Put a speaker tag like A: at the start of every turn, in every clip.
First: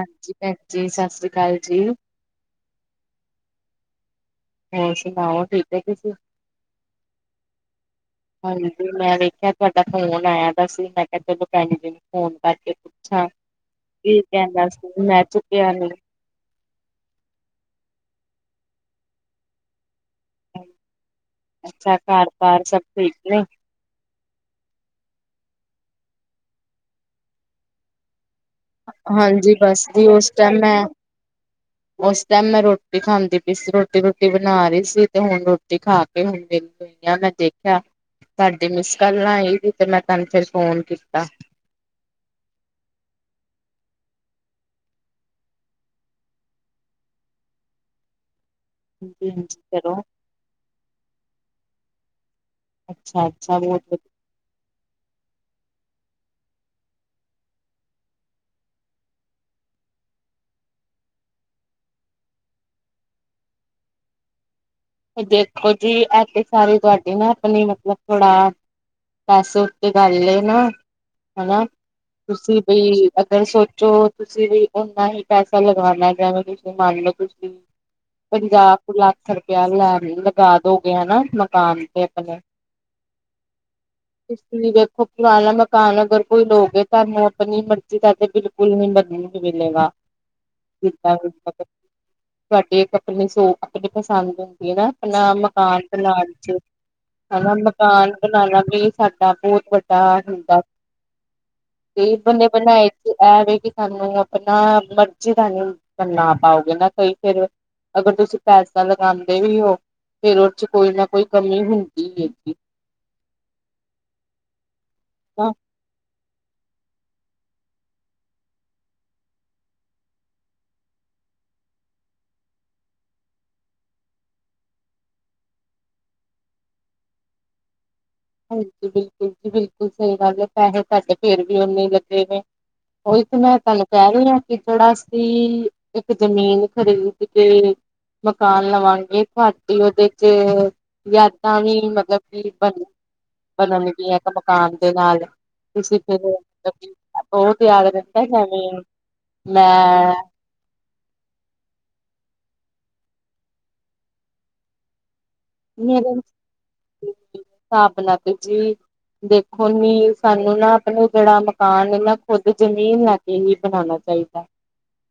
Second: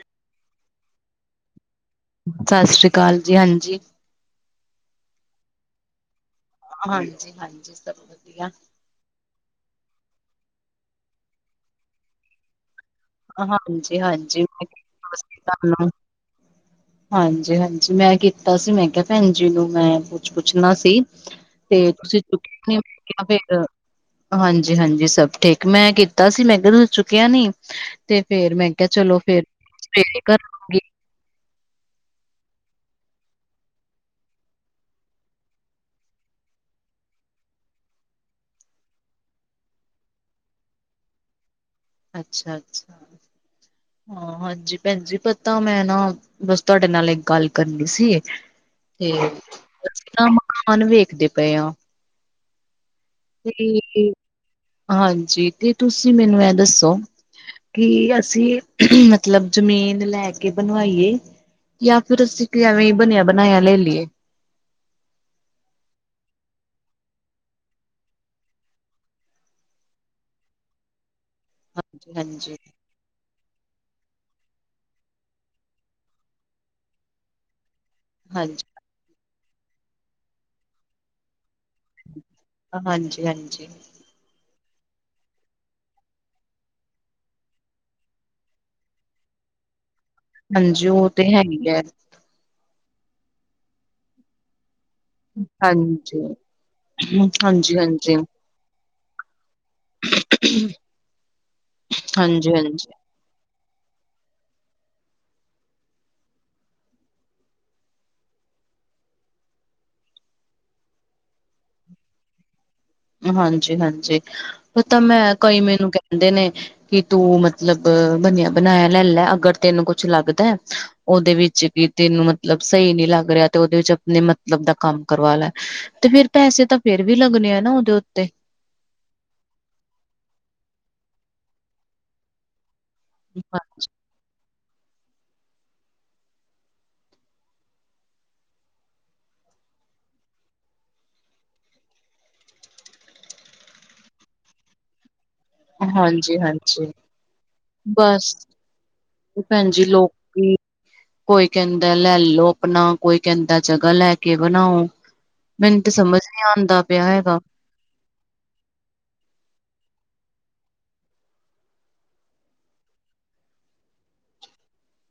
A: ਹਾਂਜੀ ਭੈਣ ਜੀ, ਸਸ ਸ੍ਰੀ ਕਾਲ ਜੀ।
B: ਸਸ ਸ੍ਰੀ ਕਾਲ ਜੀ, ਹਾਂਜੀ।
A: ਹੋਰ ਸੁਣਾਔ, ਠੀਕ ਔ ਤੁਸੀ?
B: ਹਾਂਜੀ, ਹਾਂਜੀ ਸਭ ਵਧੀਆ।
A: ਹਾਂਜੀ ਮੈਂ ਵੇਖਿਆ ਤੁਆਡਾ ਫੋਨ ਆਇਆ ਦਾ ਸੀ ਮੈਂ ਕਿਆ ਚਲੋ ਭੈਣੀ ਜੀ ਨੂੰ ਫੋਨ ਕਰਕੇ ਪੁੱਛਾਂ
B: ਹਾਂਜੀ
A: ਕੀ
B: ਹਾਂਜੀ ਮੈਂ
A: ਕੈਣਾ ਸੀ,
B: ਕੀਤਾ
A: ਮੈਂ ਚੁੱਕਿਆ ਨਈ।
B: ਹਾਂਜੀ-ਹਾਂਜੀ ਮੈਂ ਕੀਤਾ ਸੀ ਮੈਂ ਕਿਆ ਭੈਣ ਜੀ ਨੂੰ ਮੈਂ ਕੁਛ ਪੁੱਛਣਾ ਸੀ। ਤੇ
A: ਅੱਛਾ
B: ਤੁਸੀ
A: ਘਰ
B: ਚੁੱਕ
A: ਬਾਰ ਸਭ ਠੀਕ
B: [unintelligible]
A: ਨੇ?
B: ਫਿਰ ਹਾਂਜੀ-ਹਾਂਜੀ ਸਭ ਠੀਕ। ਮੈਂ ਕੀਤਾ ਸੀ ਮੈਂ ਕਿਆ ਤੁਸ ਚੁੱਕਿਆ ਨੀ ਤੇ ਫੇਰ ਮੈਂ ਕਿਆ ਚਲੋ ਫੇਰ
A: ਹਾਂਜੀ ਬਸ
B: [unintelligible]
A: ਮੈਂ ਔਸ ਟਾਈਮ ਮੈਂ ਰੋਟੀ ਖਾਂਦੀ ਪੀ ਸੀ। ਰੋਟੀ-ਰੁਟੀ ਬਣਾ ਰਹੀ ਸੀ ਤੇ ਹੁਣ ਰੋਟੀ ਖਾ ਕੇ ਹੁਣ ਮੈਂ ਦੇਖਿਆ ਤਾਡੀ ਮਿਸ ਕਾਲਾ ਆਈ ਦੀ ਤੇ ਮੈਂ ਤਾਨੰ ਫਿਰ ਫੋਨ ਕੀਤਾ।
B: ਅੱਛਾ-ਅੱਛਾ ਹਾਂ ਹਾਂਜੀ ਭੈਣਜੀ ਪਤਾ ਮੈਂ ਨਾ ਬਸ ਤੁਹਾਡੇ ਨਾਲ ਇੱਕ ਗੱਲ ਕਰਨੀ ਸੀ ਤੇ
A: ਹਾਂਜੀ ਹਾਂਜੀ ਕਰੋ
B: ਕਾਨ ਵੇਖਦੇ ਪਏ ਆ।
A: ਅੱਛਾ ਅੱਛਾ
B: ਤੇ
A: ਬਹੁਤ ਵਧੀਆ
B: ਹਾਂਜੀ ਤੇ ਤੁਸੀ ਮੈਨੂੰ ਇਹ ਦੱਸੋ ਕਿ ਅਸੀ ਮਤਲਬ ਜ਼ਮੀਨ ਲੈ ਕੇ ਬਣਵਾਈਏ ਯਾ ਫਿਰ ਅਸੀ ਕਿ ਆਵੇ ਬਣਿਆ ਬਣਾਇਆ ਲੈ ਲਈਏ।
A: ਦੇਖੋ ਜੀ ਇਥੇ ਸਾਰੀ ਤੁਹਾਡੀ ਨਾ ਆਪਣੀ ਮਤਲਬ ਥੋੜਾ ਪੈਸੇ ਉੱਤੇ ਗੱਲ ਲਏ ਨਾ ਹਨਾ
B: ਹਾਂਜੀ ਹਾਂਜੀ
A: ਤੁਸੀਂ ਬਈ ਅਗਰ ਸੋਚੋ ਤੁਸੀ ਵੀ ਓਨਾ ਹੀ ਪੈਸਾ ਲਗਉਣਾ ਜਿਵੇਂ ਤੁਸੀਂ ਮੰਨ ਲਓ ਤੁਸੀ
B: ਹਾਂਜੀ
A: ਪੰਜਾ ਕੁ ਲੱਖ ਰੁਪਇਆ ਲਗਾ ਦੋਗੇ ਹਨਾ ਮਕਾਨ ਤੇ ਆਪਣੇ।
B: ਹਾਂਜੀ-ਹਾਂਜੀ
A: ਤੁਸੀ ਵੀ ਵੇਖੋ ਪੁਰਾਣਾ ਮਕਾਨ ਅਗਰ ਕੋਈ ਲੋਗੇ ਤੁਹਾਨੂੰ ਆਪਣੀ ਮਰਜ਼ੀ ਦਾ ਤੇ ਬਿਲ [unintelligible] ਮਿਲੇਗਾ।
B: ਹਾਂਜੀ ਉਹ ਤੇ ਹੈ ਹੀ ਹੈ
A: [unintelligible] ਆਪਣੇ ਪਸੰਦ ਨਾ ਆਪਣਾ ਮਕਾਨ
B: ਹਾਂਜੀ
A: ਬਣਾਣ ਚ, ਹਨਾ
B: ਹਾਂਜੀ ਹਾਂਜੀ
A: ਮਕਾਨ
B: ਹਾਂਜੀ
A: ਬਣਾਣਾ ਵੀ ਸਾਡਾ ਬਹੁਤ ਵੱਡਾ ਹੁੰਦਾ ਤੇ ਬੰਨੇ
B: ਹਾਂਜੀ
A: ਬਣਾਏ ਤੇ ਇਹ ਵੀ ਕਿ ਤਾਨੂੰ ਆਪਣਾ ਮਰਜ਼ੀ ਦਾ ਨਹੀ ਬਨਾ ਪਾਓਗੇ ਨਾ ਕਈ ਫਿਰ ਅਗਰ ਤੁਸੀ ਪੈਸਾ ਲਗਾਉਂਦੇ ਵੀ ਹੋ ਫਿਰ ਉਹਦੇ ਚ ਕੋਈ ਨਾ ਕੋਈ ਕਮੀ ਹੁੰਦੀ ਹੈ।
B: ਹਾਂਜੀ-ਹਾਂਜੀ ਪਤਾ ਮੈਂ ਕਈ ਮੈਨੂੰ ਕਹਿੰਦੇ ਨੇ ਕਿ ਤੂੰ ਮਤਲਬ ਬਣਿਆ ਬਣਾਇਆ ਲੈਲੈ ਅਗਰ ਤੈਨੂੰ ਕੁੱਛ ਲੱਗਦਾ ਉਹਦੇ ਵਿੱਚ ਕਿ ਤੈਨੂੰ ਮਤਲਬ ਸਹੀ ਨਹੀ ਲੱਗ ਰਿਹਾ ਤੇ ਉਹਦੇ ਵਿੱਚ ਆਪਣੇ ਮਤਲਬ ਦਾ ਕੰਮ ਕਰਵਾ ਲੈ। ਤੇ ਫੇਰ ਪੈਸੇ ਤਾਂ ਫੇਰ ਵੀ ਲੱਗਣੇ ਆ ਨਾ ਉਹਦੇ ਉੱਤੇ।
A: ਹਾਂਜੀ ਬਿਲਕੁਲ ਜੀ ਬਿਲਕੁਲ ਸਹੀ ਗੱਲ ਹੈ ਪੈਸੇ ਤੁਹਾਡੇ ਫੇਰ ਵੀ ਓਨੇ ਲੱਗੇ ਨੇ। ਉਹੀ ਤਾਂ ਮੈਂ ਤਾਂਨੁ ਕਹ ਰੀ ਹਾਂ ਕਿ ਜਿਹੜਾ ਅਸੀ ਇੱਕ ਜ਼ਮੀਨ ਖਰੀਦ ਕੇ ਮਕਾਨ ਲਵਾਂਗੇ ਤੁਹਾਡੀ ਉਹਦੇ ਚ ਯਾਦਾਂ ਵੀ ਮਤਲਬ ਕਿ ਬਣ ਬਣਨਗੀਆਂ ਇੱਕ ਮਕਾਨ ਦੇ ਨਾਲ। ਤੁਸੀਂ
B: ਹਾਂਜੀ ਹਾਂਜੀ ਬਸ
A: [unintelligible]
B: ਭੈਣ ਜੀ
A: ਮੈਂ
B: ਲੋਕੀ ਕੋਈ ਕਹਿੰਦਾ ਲੈਲੋ ਆਪਣਾ ਕੋਈ ਕਹਿੰਦਾ ਜਗ੍ਹਾ ਲੈ ਕੇ ਬਣਾਓ। ਮੈਨੂੰ ਤੇ
A: ਮੇਰੇ
B: ਸਮਝ ਨੀ ਆਦਾ ਪਿਆ ਹੈਗਾ।
A: [unintelligible] ਦੇਖੋ ਨੀ ਸਾਨੂੰ ਨਾ ਆਪਣੇ ਜਿਹੜਾ ਮਕਾਨ ਨੇ ਨਾ ਖੁੱਦ ਜ਼ਮੀਨ ਲੈ ਕੇ ਬਣਾਉਣਾ ਚਾਹੀਦਾ।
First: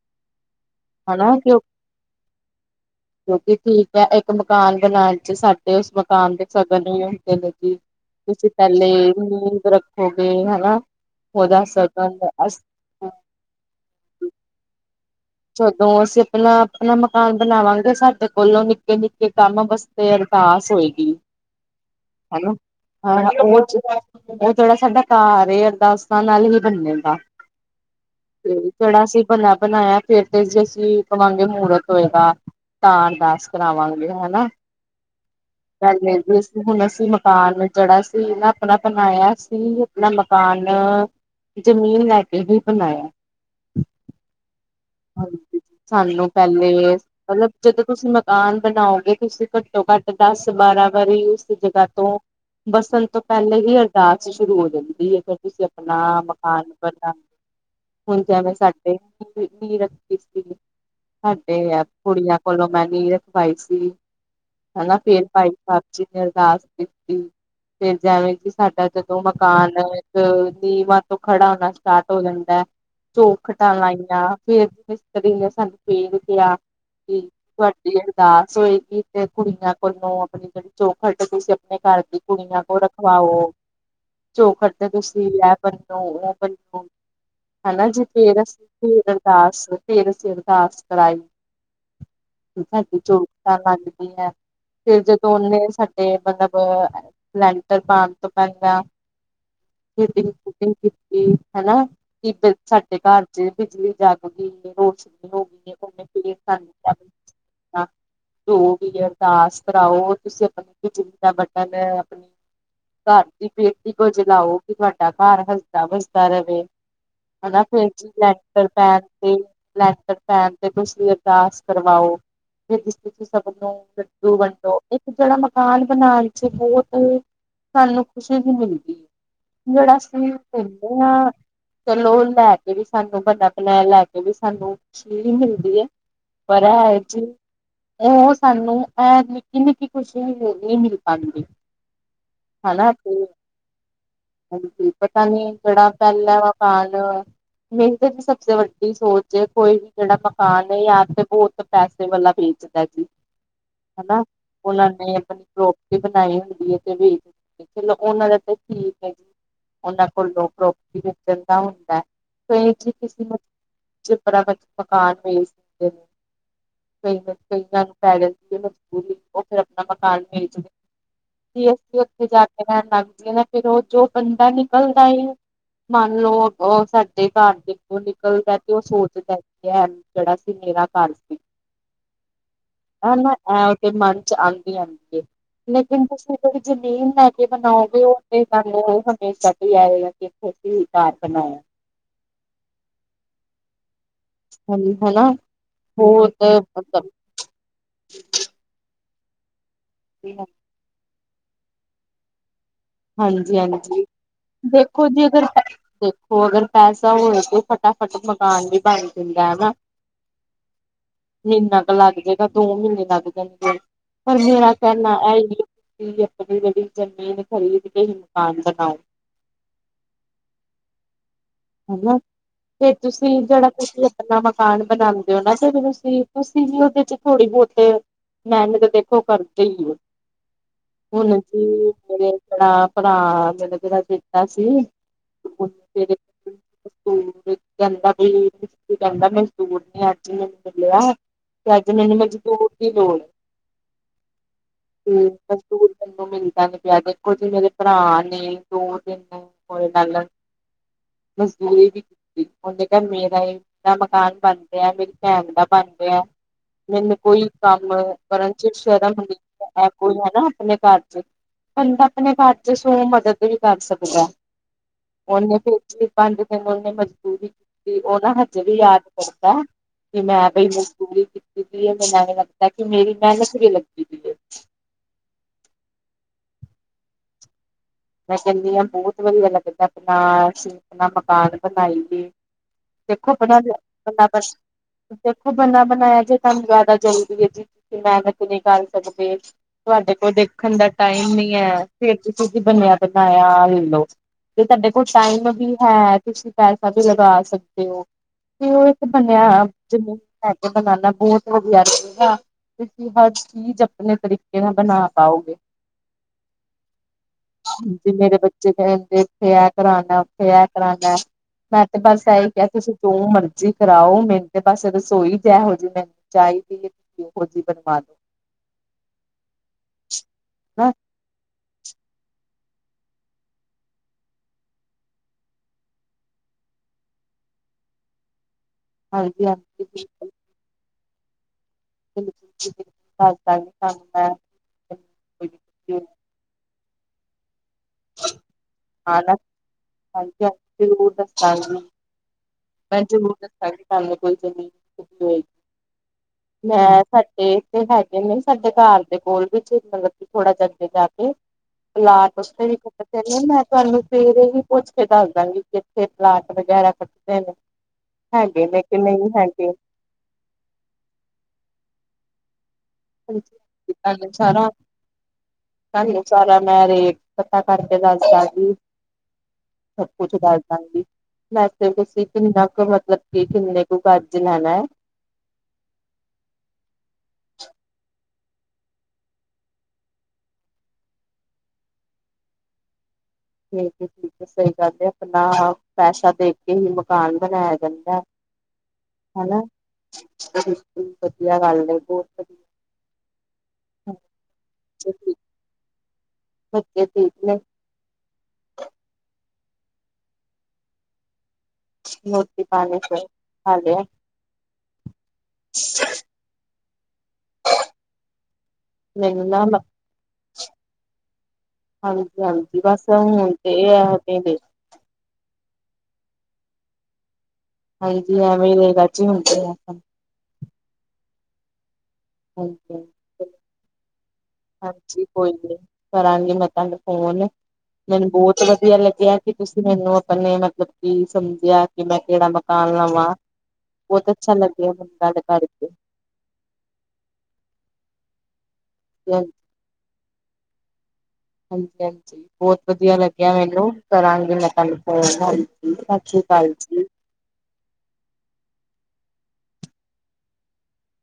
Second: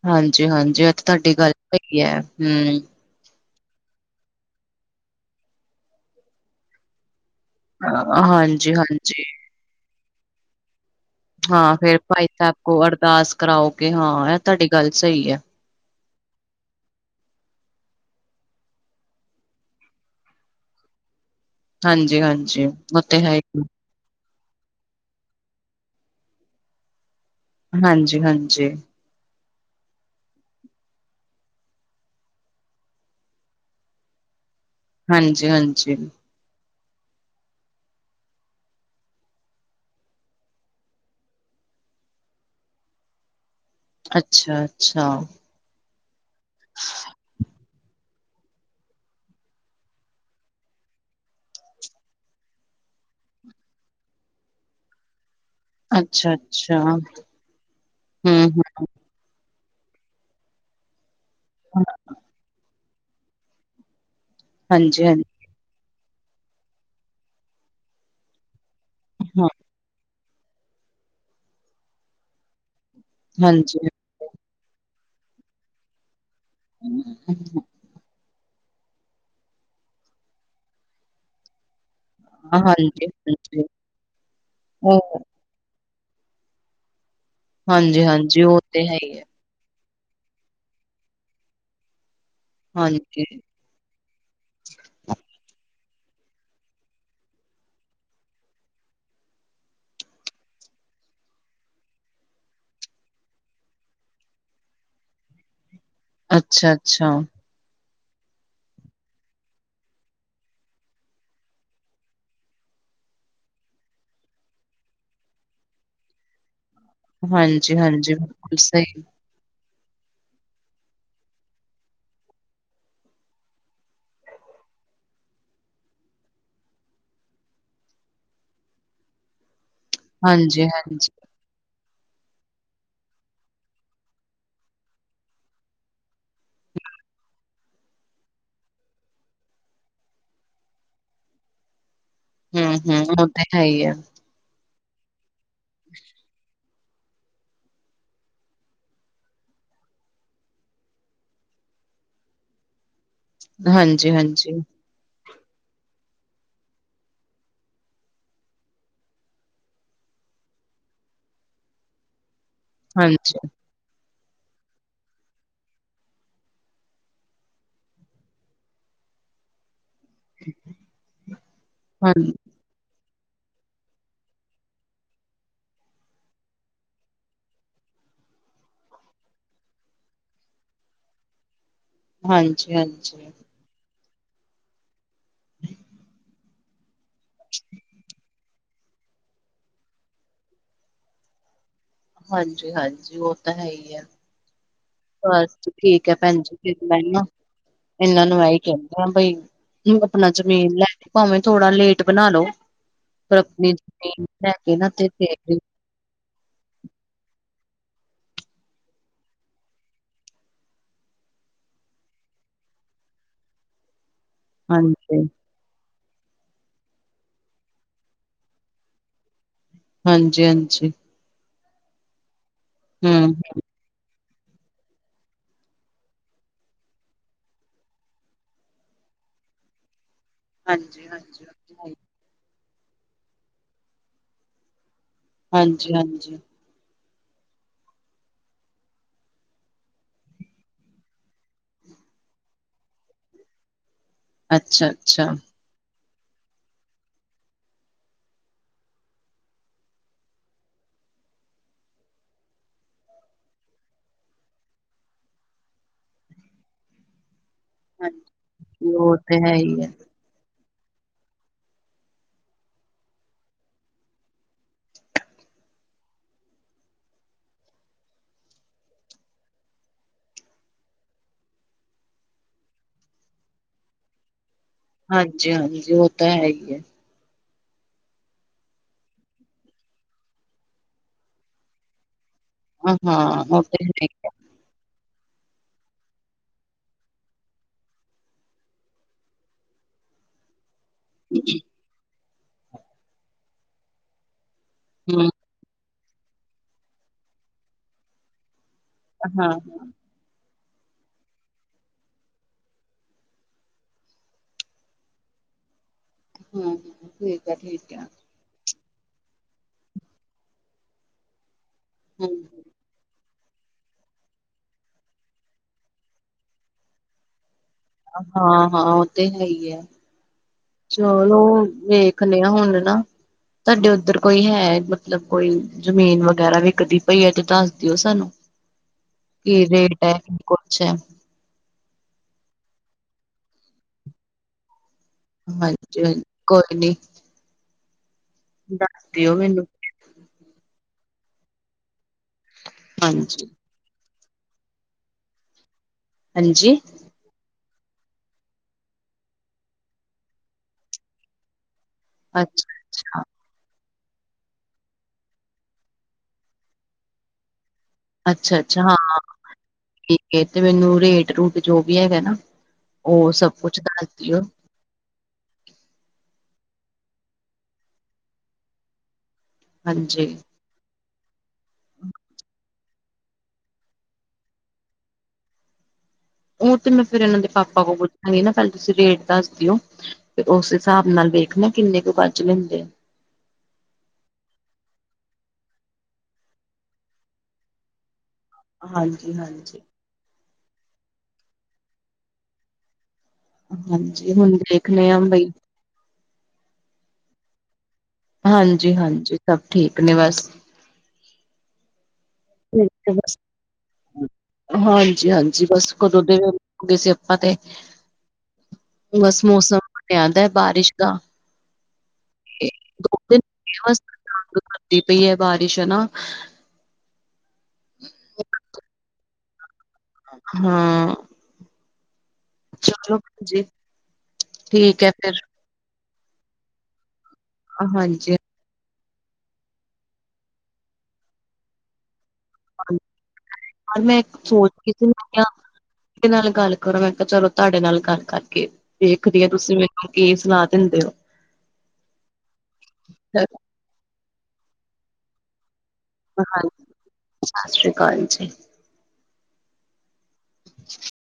B: ਹਾਂਜੀ-ਹਾਂਜੀ ਏਹ ਤੇ ਤੁਹਾਡੀ
A: ਹਨਾ
B: ਗੱਲ ਸਹੀ ਹੈ ਹੁ।
A: ਕਿਉਕਿ ਠੀਕ ਹੈ ਇੱਕ ਮਕਾਨ ਬਣਾਉਣ ਚ ਸਾਡੇ ਉਸ ਮਕਾਨ ਦੇ ਸਗਨ ਵੀ ਹੁੰਦੇ ਨੇ। ਤੁਸੀਂ
B: ਹਾਂਜੀ
A: ਪਹਿਲੇ
B: ਹਾਂਜੀ
A: ਮ [unintelligible] ਰੱਖੋਗੇ ਹੈਨਾ।
B: ਹਾਂ ਫੇਰ ਭਾਈ ਸਾਹਿਬ ਕੋ ਅਰਦਾਸ ਕਰਾਓਗੇ ਹਾਂ ਐ ਤੁਹਾਡੀ ਗੱਲ ਸਹੀ ਹੈ।
A: ਜਦੋਂ ਅਸੀ ਆਪਣਾ-ਆਪਣਾ ਮਕਾਨ ਬਣਾਵਾਂਗੇ ਤੇ ਸਾਡੇ ਕੋਲੋਂ ਨਿੱਕੇ-ਨਿੱਕੇ ਕੰਮ ਬਸ ਤੇ ਅਰਦਾਸ ਹੋਏਗੀ
B: ਹਾਂਜੀ
A: ਹੈਨਾ
B: ਹਾਂਜੀ ਉਹ ਤੇ
A: ਹਾਂ
B: ਹੈ
A: ਉਹ
B: ਹੀ
A: ਚ ਉਹ ਜਿਹੜਾ ਸਾਡਾ ਘਰ ਏ ਅਰਦਾਸਾਂ ਨਾਲ ਹੀ ਬੰਨੇਗਾ।
B: ਹਾਂਜੀ
A: ਤੇ
B: ਹਾਂਜੀ
A: ਜਿਹੜਾ ਸੀ ਬਣਿਆ ਬਣਾਇਆ ਫਿਰ ਤੇ ਜੇ ਅਸੀ ਕਵਾਂਗੇ ਮਹੂਰਤ ਹੋਏਗਾ ਤਾਂ ਅਰਦਾਸ ਕਰਾਵਾਂਗੇ ਹੈਨਾ।
B: ਹਾਂਜੀ ਹਾਂਜੀ
A: [unintelligible] ਹੁਣ ਅਸੀ ਮਕਾਨ ਜੜਾ ਸੀ ਇਹ ਆਪਣਾ ਬਣਾਇਆ ਸੀ ਆਪਣਾ ਮਕਾਨ ਜ਼ਮੀਨ ਲੈ ਕੇ ਹੀ ਬਣਾਇਆ।
B: ਅੱਛਾ-ਅੱਛਾ
A: ਹਾਂਜੀ ਸਾਨੂੰ ਪਹਿਲੇ ਮਤਲਬ ਜਦੋਂ ਤੁਸੀਂ ਮਕਾਨ ਬਣਾਓਗੇ ਤੁਸੀਂ ਘੱਟੋ ਘੱਟ ਦਸ ਬਾਰਾਂ ਵਾਰੀ ਉਸ ਜਗ੍ਹਾ ਤੋਂ ਵਸਨ ਤੋ ਪੈਲੇ ਵੀ ਅਰਦਾਸ ਸ਼ੁਰੂ ਹੋ ਜਾਂਦੀ ਫੇਰ ਤੁਸੀ ਨਾਮ
B: ਅੱਛਾ
A: ਮਕਾਨ
B: ਅੱਛਾ
A: ਬਨਾ, ਹੁਨ ਜੈਵੇਂ
B: ਹਮ
A: ਸਾਡੇ [unintelligible] ਨੀਂਹ ਰੱਖੀ ਸੀ, ਸਾਡੇ
B: ਹਮ
A: ਕੁੜੀਆਂ ਕੋਲੋਂ ਮੈ ਨੀ ਰਖਵਾਈ ਸੀ, ਹੈਨਾ
B: ਹਾਂਜੀ ਹਾਂਜੀ
A: ਫੇਰ ਭਾਈ ਸਾਬ ਜੀ ਨੇ ਅਰਦਾਸ ਕੀਤੀ, ਫੇਰ ਜੈਵੇਂ ਕਿ ਸਾਡਾ ਜਦੋਂ
B: ਹਾਂ
A: ਮਕਾਨ ਅ ਨੀਵਾਂ ਤੋਂ ਖੜਾ ਹੋਣਾ ਸਟਾਟ ਹੋ ਜਾਂਦਾ, ਚੋਖਟਾਂ
B: ਹਾਂਜੀ
A: ਲਾਈਆਂ ਫੇਰ ਮੀਸੱਤਰੀ ਸਾਨੂੰ ਫੇਰ ਕੇਆ [unintelligible] ਦੀ ਅਰਦਾਸ ਹੋਏਗੀ, ਤੇ ਕੁੜੀਆਂ ਕੋਲੋਂ ਆਪਨੀ ਜੇੜੀ ਚੋਖਟ ਏ ਤੁਸੀਂ ਆਪਨੇ ਘਾੱਰ ਦੀ ਕੁੜੀਆਂ ਕੋਲ
B: ਹਾਂਜੀ
A: ਰਖਵਾਓ,
B: ਹਾਂਜੀ
A: ਚੋਖਟ ਤੇ
B: ਉਹ
A: ਤੁਸੀ ਲੈ ਬੰਨੋ ਓ ਬੰਨੋ, ਹੈਨਾ ਜੀ
B: ਹਾਂਜੀ
A: ਫੇਰ
B: ਹਾਂਜੀ ਉਹ
A: ਅਸੀ
B: ਤੇ ਹੈ ਹੀ
A: [unintelligible]
B: ਹੈ
A: ਬਸ ਫੇਰ ਅਸੀ ਅਰਦਾਸ ਕਰਾਈ, ਸਾਡੀ
B: ਹਾਂਜੀ
A: [unintelligible] [unintelligible] ਫੇਰ ਜਦੋ ਓਨੇ ਸਾਡੇ ਮਤਲਬ ਲੈਂਟਰ ਪਾਨ ਤੋ ਪੈਲਾਂ [unintelligible] ਹੈਨਾ, ਕਿ ਬੀਲ ਸਾਡੇ ਘਾੱਰ ਚ ਬਿਜਲੀ ਜਾੱਗ ਗੀ ਏ ਰੋਸ਼ਨੀ ਹੋਗੀ ਏ
B: ਅੱਛਾ ਅੱਛਾ
A: [unintelligible] [unintelligible] ਜੋ ਵੀ ਅਰਦਾਸ ਕਰਾਓ ਤੁਸੀ ਅਪਨੀ ਬਿਜਲੀ ਦਾ ਬਟਨ ਅਪਨੀ ਘਾੱਰ ਦੀ ਬੇਟੀ [unintelligible] ਤੋਆਡਾ ਘਾੱਰ ਹੱਸਦਾ ਵੱਸਦਾ ਰਵੇ। ਹੈਨਾ
B: ਹਾਂਜੀ
A: ਫੇਰ
B: ਹਾਂਜੀ ਬਿਲਕੁਲ
A: ਲੈਂਟਰ ਪੈਨ
B: ਸਹੀ
A: ਤੇ ਲੈਂਟਰ ਪੈਨ ਤੇ ਤੁਸੀ ਅਰਦਾਸ ਕਰਵਾਓ, ਫਿਰ ਤੁਸੀ ਸਭ ਨੂੰ ਲੱਡੂ ਵੰਡੋ, ਇੱਕ ਜੇੜਾ ਮਕਾਨ ਬਨਾਨ ਚ ਬੋਤ ਸਾਨੂੰ ਖੁਸ਼ੀ ਵੀ ਮਿਲਦੀ ਐ। ਜੇੜਾ ਸ
B: ਹਾਂਜੀ, ਹਾਂਜੀ।
A: ਤੇ ਚਲੋ ਲੈ ਕੇ ਵੀ ਸਾਨੂੰ ਬਨਾ ਬਨਾਏਆ ਲੈ ਕੇ ਵੀ ਸਾਨੂੰ ਖੁਸ਼ੀ ਮਿਲਦੀ ਐ। [unintelligible] ਓ ਸਾਨੂੰ ਐ ਨਿੱਕੀ, ਨਿੱਕੀ ਖੁਸ਼ੀ ਵੀ ਨੀ ਮਿਲ ਪਾਂਦੀ।
B: ਹੂੰ, ਹੂੰ, ਓਤੇ ਹੈਈ ਐ।
A: ਹਾਂਜੀ, ਪਤਾ ਨੀ ਕੇੜਾ ਪੈਲਾ ਵਕਾਲ ਮੇਹਨਤ ਸਬਸੇ ਵੱਡੀ ਸੋਚ ਏ, ਕੋਈ ਵੀ ਜੇੜਾ ਮਕਾਨ ਏ, ਯਾ ਤੇ ਬੋਤ ਪੈਸੇ ਵਾਲਾ ਵੇਚਦਾ ਜੀ,
B: ਹਾਂਜੀ
A: ਹੈਨਾ
B: ਹਾਂਜੀ
A: ਓਨਾਂ ਨੇ [unintelligible] ਬਨਾਈ ਹੁੰਦੀ ਏ ਤੇ ਬਈ, ਚਲੋ ਓਨਾਂ ਦਾ ਤੇ ਠੀਕ ਓਨਾਂ ਕੋਲੋਂ ਪ੍ਰੋਪਟੀ ਵੇਚਨ ਦਾ ਹੁੰਦਾ, ਕਈ ਚੀਜ ਕਿਸੇ ਨੂੰ
B: ਹਾਂਜੀ
A: ਚਿਪੜਾ ਵੇਚ ਮਕਾਨ ਵੇਚ ਸਕਦੇ ਨੇ ਕਈ, ਕਈਆਂ ਨੂੰ ਪੈ ਜਾਂਦੀ ਏ ਮਜ਼ਬੂਰੀ ਓ ਫੇਰ ਆਪਨਾ ਮਕਾਨ ਵੇਚ ਦੇ, ਤੇ ਅਸੀ
B: ਹਾਂ
A: ਉੱਥੇ ਜਾ ਕੇ ਰੈਨ ਲੱਗ ਜਈਯੇ ਫੇਰ ਓ ਜੋ ਬੰਦਾ ਨਿਕਲਦਾ ਈ ਮਾੰਨਲੋ ਓ ਸਾਡੇ ਘਾੱਰ ਦੇ ਅਗੋਂ ਨਿਕਲਦਾ ਤੇ ਓ ਸੋਚਦਾ [unintelligible] ਜੇੜਾ ਸੀ ਮੇਰਾ ਘਾੱਰ ਸੀ,
B: ਹਾਂਜੀ ਹਾਂਜੀ
A: ਏਨਾ ਐ ਤੇ ਮਨ ਚ ਆਂਦੀ, ਆਂਦੀ ਏ, ਲੇਕਿਨ ਤੁਸੀ ਜੇੜੀ ਜ਼ਮੀਨ ਲੈਕੇ ਬਨਾਓਗੇ ਓ ਤੇ ਸਾਨੂੰ ਓ ਹਮੇਸ਼ਾ ਤੇ ਆਏਗਾ, ਕਿ ਖੋਦੀ ਹੋਈ ਘਾੱਰ ਬਨਾਯਾ
B: ਹਾਂਜੀ, ਹਾਂਜੀ, ਓ ਤਾ ਹੈਈ ਐ।
A: ਹਾਂਜੀ ਹਨਾ
B: ਬਾੱਸ ਠੀਕ ਐ
A: ਹੋਰ
B: ਪੈਂਜੀ ਫੇਰ ਮੈਨ
A: ਮਤਲਬ
B: ਨਾ, ਏਨਾਂ ਨੂੰ ਐਈ ਕੈ ਬਈ, ਆਪਨਾ ਜ਼ਮੀਨ ਲੈਕੇ ਭਾਂਵੇਂ ਥੋੜਾ ਲੇਟ ਬਨਾਲੋ
A: ਹਾਂਜੀ, ਹਾਂਜੀ, ਦੇਖੋ
B: ਤੇ
A: ਜੀ ਅਗਰ
B: ਫੇਰ
A: ਦੇਖੋ ਅਗਰ ਪੈਸਾ ਹੋਵੇ ਤੇ ਫਟਾਫਟ ਮਕਾਨ ਵੀ ਬਨ ਜਾਂਦਾ ਹਨਾ। ਮੀਨਾ ਕੁ ਲਾੱਗ ਜੇਗਾ, ਦੋ ਮੀਨੇ ਲਾੱਗ ਜਨਗੇ ਪਰ ਮੇਰਾ ਕੈਨਾ
B: ਹਾਂਜੀ,
A: ਐਈ ਏ, ਆਪਨੀ ਜੇੜੀ ਜ਼ਮੀਨ ਖਰੀਦ ਕੇ ਹੀ ਮਕਾਨ ਬਨਾਓ
B: ਹਾਂਜੀ, ਹਾਂਜੀ।
A: [unintelligible] ਤੇ
B: ਹੂੰ
A: ਤੁਸੀ ਜੇੜਾ ਤੁਸੀਂ ਆਪਣਾ ਮਕਾਨ ਬਣਾਉਂਦੇ ਔ ਨਾ, ਫੇਰ ਤੁਸੀਂ, ਤੁਸੀਂ ਵੀ ਉਹਦੇ ਚ ਥੋੜੀ ਬਹੁਤ [unintelligible] ਦੇਖੋ ਕਰਦੇ ਹੀ ਹੋ। ਹੁਣ
B: ਹਾਂਜੀ-ਹਾਂਜੀ,
A: ਜੀ, ਮੇਰੇ ਜਿਹੜਾ ਭਰਾ ਮੇਰਾ ਜਿਹੜਾ ਚਹੇਤਾ ਸੀ।
B: ਹਾਂਜੀ -ਹਾਂਜੀ।
A: ਸ ਕਹਿੰਦਾ ਵੀ, ਕਹਿੰਦਾ ਮਜ਼ਦੂਰ ਨੀ ਅੱਜ ਮੈਨੂੰ ਮਿਲਿਆ ਤੇ ਅੱਜ ਮੈਨੂੰ ਮਜ਼ਦੂਰ ਦੀ ਲੋੜ ਐ,
B: ਅੱਛਾ
A: ਤੇ
B: ਅੱਛਾ
A: ਮਜ਼ਦੂਰ ਮੈਨੂੰ ਨੂ ਮਿਲਦਾ ਨਹੀਂ ਪਿਆ, ਦੇਖੋ ਜੀ ਮੇਰੇ ਭਰਾ ਨੇ ਦੋ ਦਿਨ ਹੋਏ ਗੱਲ ਮਜ਼ਦੂਰੀ ਵੀ ਉਹਦੇ ਘਰ ਮੇਰਾ ਦਾ ਮਕਾਨ ਬਣ ਰਿਹਾ, ਮੇਰੀ ਭੈਣ ਦਾ ਬਣ ਰਿਹਾ। ਮੈਨੂੰ ਕੋਈ ਕੰਮ,
B: ਹਾਂਜੀ
A: ਕਰਨ ਚ ਸ਼ਰਮ
B: ਉਹ ਤੇ ਹੈ ਹੀ
A: ਨਹੀਂ
B: ਹੈ
A: ਕੋਈ ਹਨਾ ਆਪਣੇ ਘਰ ਚ ਬੰਦਾ, ਆਪਣੇ ਘਰ ਚ ਸੋ ਮਦਦ ਵੀ ਕਰ ਸਕਦਾ। ਉਹਨੇ ਫੇਰ ਵੀ ਪੰਜ ਦਿਨ ਉਹਨੇ ਮਜ਼ਦੂਰੀ ਕੀਤੀ, ਉਹ ਨਾ ਹਜੇ ਵੀ ਯਾਦ ਕਰਦਾ। ਕਿ ਮੈਂ ਬਈ ਮਜਦੂਰੀ ਕੀਤੀ ਦੀ ਹੈ, ਮੈਨੂੰ ਲਗਦਾ ਕਿ ਮੇਰੀ ਮਿਹਨਤ ਵੀ ਲੱਗੀ ਦੀ ਹੈ।
B: ਹਾਂਜੀ -ਹਾਂਜੀ, ਉਹ ਤਾਂ ਹੈ ਹੀ ਹੈ।
A: ਵੈਸੇ ਨਿਯਮ ਬਹੁਤ ਵਧੀਆ ਲੱਗਦਾ, ਆਪਣਾ ਅਸੀਂ ਆਪਣਾ ਮਕਾਨ ਬਣਾਈਏ।
B: ਹਾਂ ਹਾਂ ਉਹ ਤੇ ਹੈ
A: [unintelligible] ਦੇਖੋ ਬਨਾ ਬਣਾਇਆ, ਜੇ ਤੁਹਾਨੂੰ ਜ਼ਿਆਦਾ ਜ਼ਰੂਰੀ ਹੈ ਜੀ, ਤੁਸੀਂ ਮਿਹਨਤ ਨਹੀਂ ਕਰ ਸਕਦੇ। ਤੁਹਾਡੇ ਕੋਲ ਦੇਖਣ ਦਾ ਟਾਈਮ ਨੀ ਹੈ, ਫਿਰ ਤੁਸੀਂ ਜੀ ਬਣਿਆ ਬਣਾਇਆ ਲੈ ਲਉ। ਤੇ ਤੁਹਾਡੇ ਕੋਲ
B: ਹੂੰ
A: ਟਾਈਮ ਵੀ ਹੈ, ਤੁਸੀਂ ਪੈਸਾ ਵੀ ਲਗਾ ਸਕਦੇ ਹੋ? ਤੇ ਉਹ
B: ਹਾਂ-ਹਾਂ,
A: ਬਣਿਆ, ਜਮੀਨ ਲੈ ਕੇ ਬਣਾਉਣਾ, ਬਹੁਤ ਵਧੀਆ ਲੱਗੇਗਾ। ਤੁਸੀਂ ਹਰ ਚੀਜ਼, ਆਪਣੇ ਤਰੀਕੇ ਨਾਲ ਬਣਾ ਪਾਓਗੇ।
B: ਹਮ- ਹਮ।
A: ਜਿਵੇ ਮੇਰੇ ਬੱਚੇ ਕਹਿੰਦੇ, ਇਥੇ ਐ ਕਰਾਉਣਾ, ਉਥੇ ਐ ਕਰਾਉਣਾ। ਮੈਂ ਤੇ ਬਸ
B: ਹੂੰ
A: ਇਹ ਹੀ ਕਿਹਾ, ਤੁਸੀਂ ਜੋ ਮਰ ਜੋ ਮਰਜ਼ੀ ਕਰਾਓ, ਮੈਨੂੰ ਤੇ ਬਸ ਰਸੋਈ ਜ ਇਹ ਹੋ ਜਿਹੀ ਮੈਨੂੰ ਚਾਹੀਦੀ। ਹੋਰ ਜੀ ਬਣਵਾ
B: ਹਾਂ -ਹਾਂ ਉਹ ਤੇ ਹੈ ਹੀ ਹੈ
A: ਹਨਾ
B: ਚਲੋ ਵੇਖਦੇ ਆ, ਹੁਣ ਨਾ ਤਾਡੇ ਉੱਧਰ ਕੋਈ ਹੈ ਮਤਲਬ, ਕੋਈ ਜ਼ਮੀਨ ਵਗੈਰਾ ਵਿਕਦੀ ਪਈ ਹੈ ਤੇ, ਦੱਸ ਦਿਓ ਸਾਨੂੰ।
A: ਹਾਂਜੀ
B: ਕੀ
A: ਹਾਂਜੀ
B: ਰੇਟ ਹੈ,
A: ਬਿਲਕੁਲ
B: ਕੀ ਕੁਛ ਹੈ?
A: ਬਿਲਕੁਲ, ਬਿਲਕੁਲ ਦੱਸਦਾਂਗੀ ਤਾਨੂੰ ਮੈਂ।
B: ਹਾਂਜੀ ਹਾਂਜੀ, ਕੋਈ ਨੀ। ਦੱਸ ਦਿਓ ਮੈਨੂੰ
A: [unintelligible] ਮੈਂ ਜ਼ਰੂਰ
B: ਹਾਂਜੀ
A: ਦੱਸਾਂਗੀ, ਤੁਾਨੂੰ ਕੋਈ ਹੋਏਗੀ
B: ਹਾਂਜੀ
A: ਸਾਡੇ ਤੇ ਹੈਗੇ ਨੇ, ਸਾਡੇ ਘਰ ਦੇ ਕੋਲ ਵੀ, ਮਤਲਬ ਕਿ ਥੋੜਾ ਜਿਹਾ ਅੱਗੇ ਜਾ ਕੇ ਪਲਾਟ, ਉੱਥੇ
B: ਅੱਛਾ
A: ਵੀ ਸੁੱਟ ਦੇਂਦੇ ਨੇ, ਮੈਂ ਤੁਹਾਨੂੰ ਸਵੇਰੇ ਹੀ ਪੁੱਛ ਕੇ ਦੱਸਦਾਂਗੀ, ਕਿੱਥੇ ਪਲਾਟ ਵਗੈਰਾ ਕੱਟਦੇ ਨੇ।
B: ਅੱਛਾ
A: ਹੈਗੇ ਨੇ
B: ਅੱਛਾ
A: ਕੇ,
B: ਹਾਂ
A: ਨਹੀਂ ਹੈਗੇ।
B: ਠੀਕ ਤੇ ਮੈਨੂੰ ਰੇਟ -ਰੂਟ ਜੋ ਵੀ ਹੈਗਾ ਨਾ, ਓ ਸਭ ਕੁਛ ਦੱਸ ਦਿਓ।
A: ਤਾਨੂੰ ਸਾਰਿਆਂ ਦਾ ਰੇਟ, ਪਤਾ ਕਰਕੇ ਦੱਸਦਾਂਗੀ, ਸਭ
B: ਹਾਂਜੀ
A: ਕੁੱਛ ਦੱਸ ਦਾਂਗੀ ਵੈਸੇ, ਤੁਸੀਂ ਕਿੰਨਾ ਕੁ ਮਤਲਬ, ਕਿ ਕਿੰਨੇ ਕੁ ਗੱਜ ਲੈਣਾ?
B: ਓ ਤੇ ਮੈਂ ਫਿਰ ਏਨਾਂ ਦੇ ਪਾਪਾ ਕੋਲ ਪੁੱਛਾਂਗੀ ਨਾ, ਪਹਿਲੇ ਤੁਸੀਂ ਰੇਟ ਦੱਸ ਦਿਓ। ਤੇ ਉਸ ਹਿਸਾਬ ਨਾਲ ਵੇਖਣਾ, ਕਿੰਨੇ ਕੁ ਗੱਜ ਦੇਂਦੇ ਆ।
A: ਠੀਕ ਐ, ਠੀਕ ਐ, ਸਹੀ ਗੱਲ ਐ, ਆਪਣਾ ਪੈਸਾ ਦੇਖ ਕੇ ਹੀ ਮਕਾਨ ਬਣਾਇਆ ਜਾਂਦਾ। ਹਨਾ
B: ਹਾਂਜੀ-ਹਾਂਜੀ।
A: ਵਧੀਆ ਗੱਲ ਏ, ਬੋਤ ਵਧੀਆ।
B: ਹਾਂਜੀ, ਹੁਣ ਦੇਖਨੇ ਆ ਬਈ
A: ਬੱਚੇ ਠੀਕ ਨੇ?
B: ਹਾਂਜੀ-ਹਾਂਜੀ, ਸਭ ਠੀਕ ਨੇ ਬਸ
A: ਮੋਤੀ ਪਾਣੀ
B: ਬਸ
A: ਖਾ ਲਿਆ?
B: ਹਾਂਜੀ-ਹਾਂਜੀ ਬਸ ਕਦੋਂ ਦੇ [unintelligible] ਸੀ ਆਪਾਂ ਤੇ ਬਸ
A: ਮੈਨੂੰ ਨਾ
B: ਮੌਸਮ ਬਣਿਆ ਦੈ ਬਾਰਿਸ਼ ਦਾ।
A: ਹਾਂਜੀ-ਹਾਂਜੀ ਬਸ ਹੁਣ ਤੇ [unintelligible]
B: ਦੀ ਪਈ ਐ ਬਾਰਿਸ਼ ਹਨਾ।
A: ਹਾਂ ਜੀ ਐਵੇਂ [unintelligible] ਈ ਹੁੰਦੇ ਆ [unintelligible]
B: ਹੂੰ।
A: ਹਾਂਜੀ।
B: ਚਲੋ ਜੀ। ਠੀਕ ਹੈ
A: ਹਾਂਜੀ
B: ਫਿਰ
A: ਕੋਈ ਨੀ ਕਰਾਂਗੇ ਮੈਂ ਤੁਹਾਨੂੰ ਫੋਨ ਮੈਨੂੰ
B: ਹਾਂਜੀ ਹਾਂ
A: ਬੋ ਵਧੀਆ ਲੱਗਿਆ ਕਿ ਤੁਸੀਂ ਮੈਨੂੰ ਆਪਣੇ ਮਤਲਬ ਕੀ ਸਮਝਿਆ ਕੀ ਮੈਂ ਕੇੜਾ ਲਵਾਂ
B: ਮੈਂ
A: ਬੋਤ ਅੱਛਾ
B: ਸੋਚ
A: ਲੱਗਿਆ
B: ਰਹੀ ਸੀ
A: ਮੈਨੂੰ
B: ਮੈਂ
A: ਤੁਹਾਡੇ
B: ਕਿਹਾ
A: ਕਰਕੇ
B: ਨਾਲ ਗੱਲ ਕਰੋ ਮੈਂ ਕਾ ਚਲੋ ਤੁਹਾਡੇ ਨਾਲ ਗੱਲ ਕਰਕੇ ਵੇਖਦੀ ਆਂ ਤੁਸੀਂ ਮੈਂ ਕੇ ਸੁਣਾ ਦਿੰਦੇ ਓ।
A: ਹਾਂਜੀ-ਹਾਂਜੀ ਬੋਤ ਵਧੀਆ ਲੱਗਿਆ ਮੈਨੂੰ ਕਰਾਂਗੀ ਮੈਂ ਤੁਹਾਨੂੰ ਫੋਨ ਹਾਂ ਸ਼ੀ
B: ਹਾਂਜੀ
A: ਕਾਲ ਜੀ।
B: ਸਤਿ ਸ਼੍ਰੀ ਅਕਾਲ ਜੀ। [unintelligible] [unintelligible]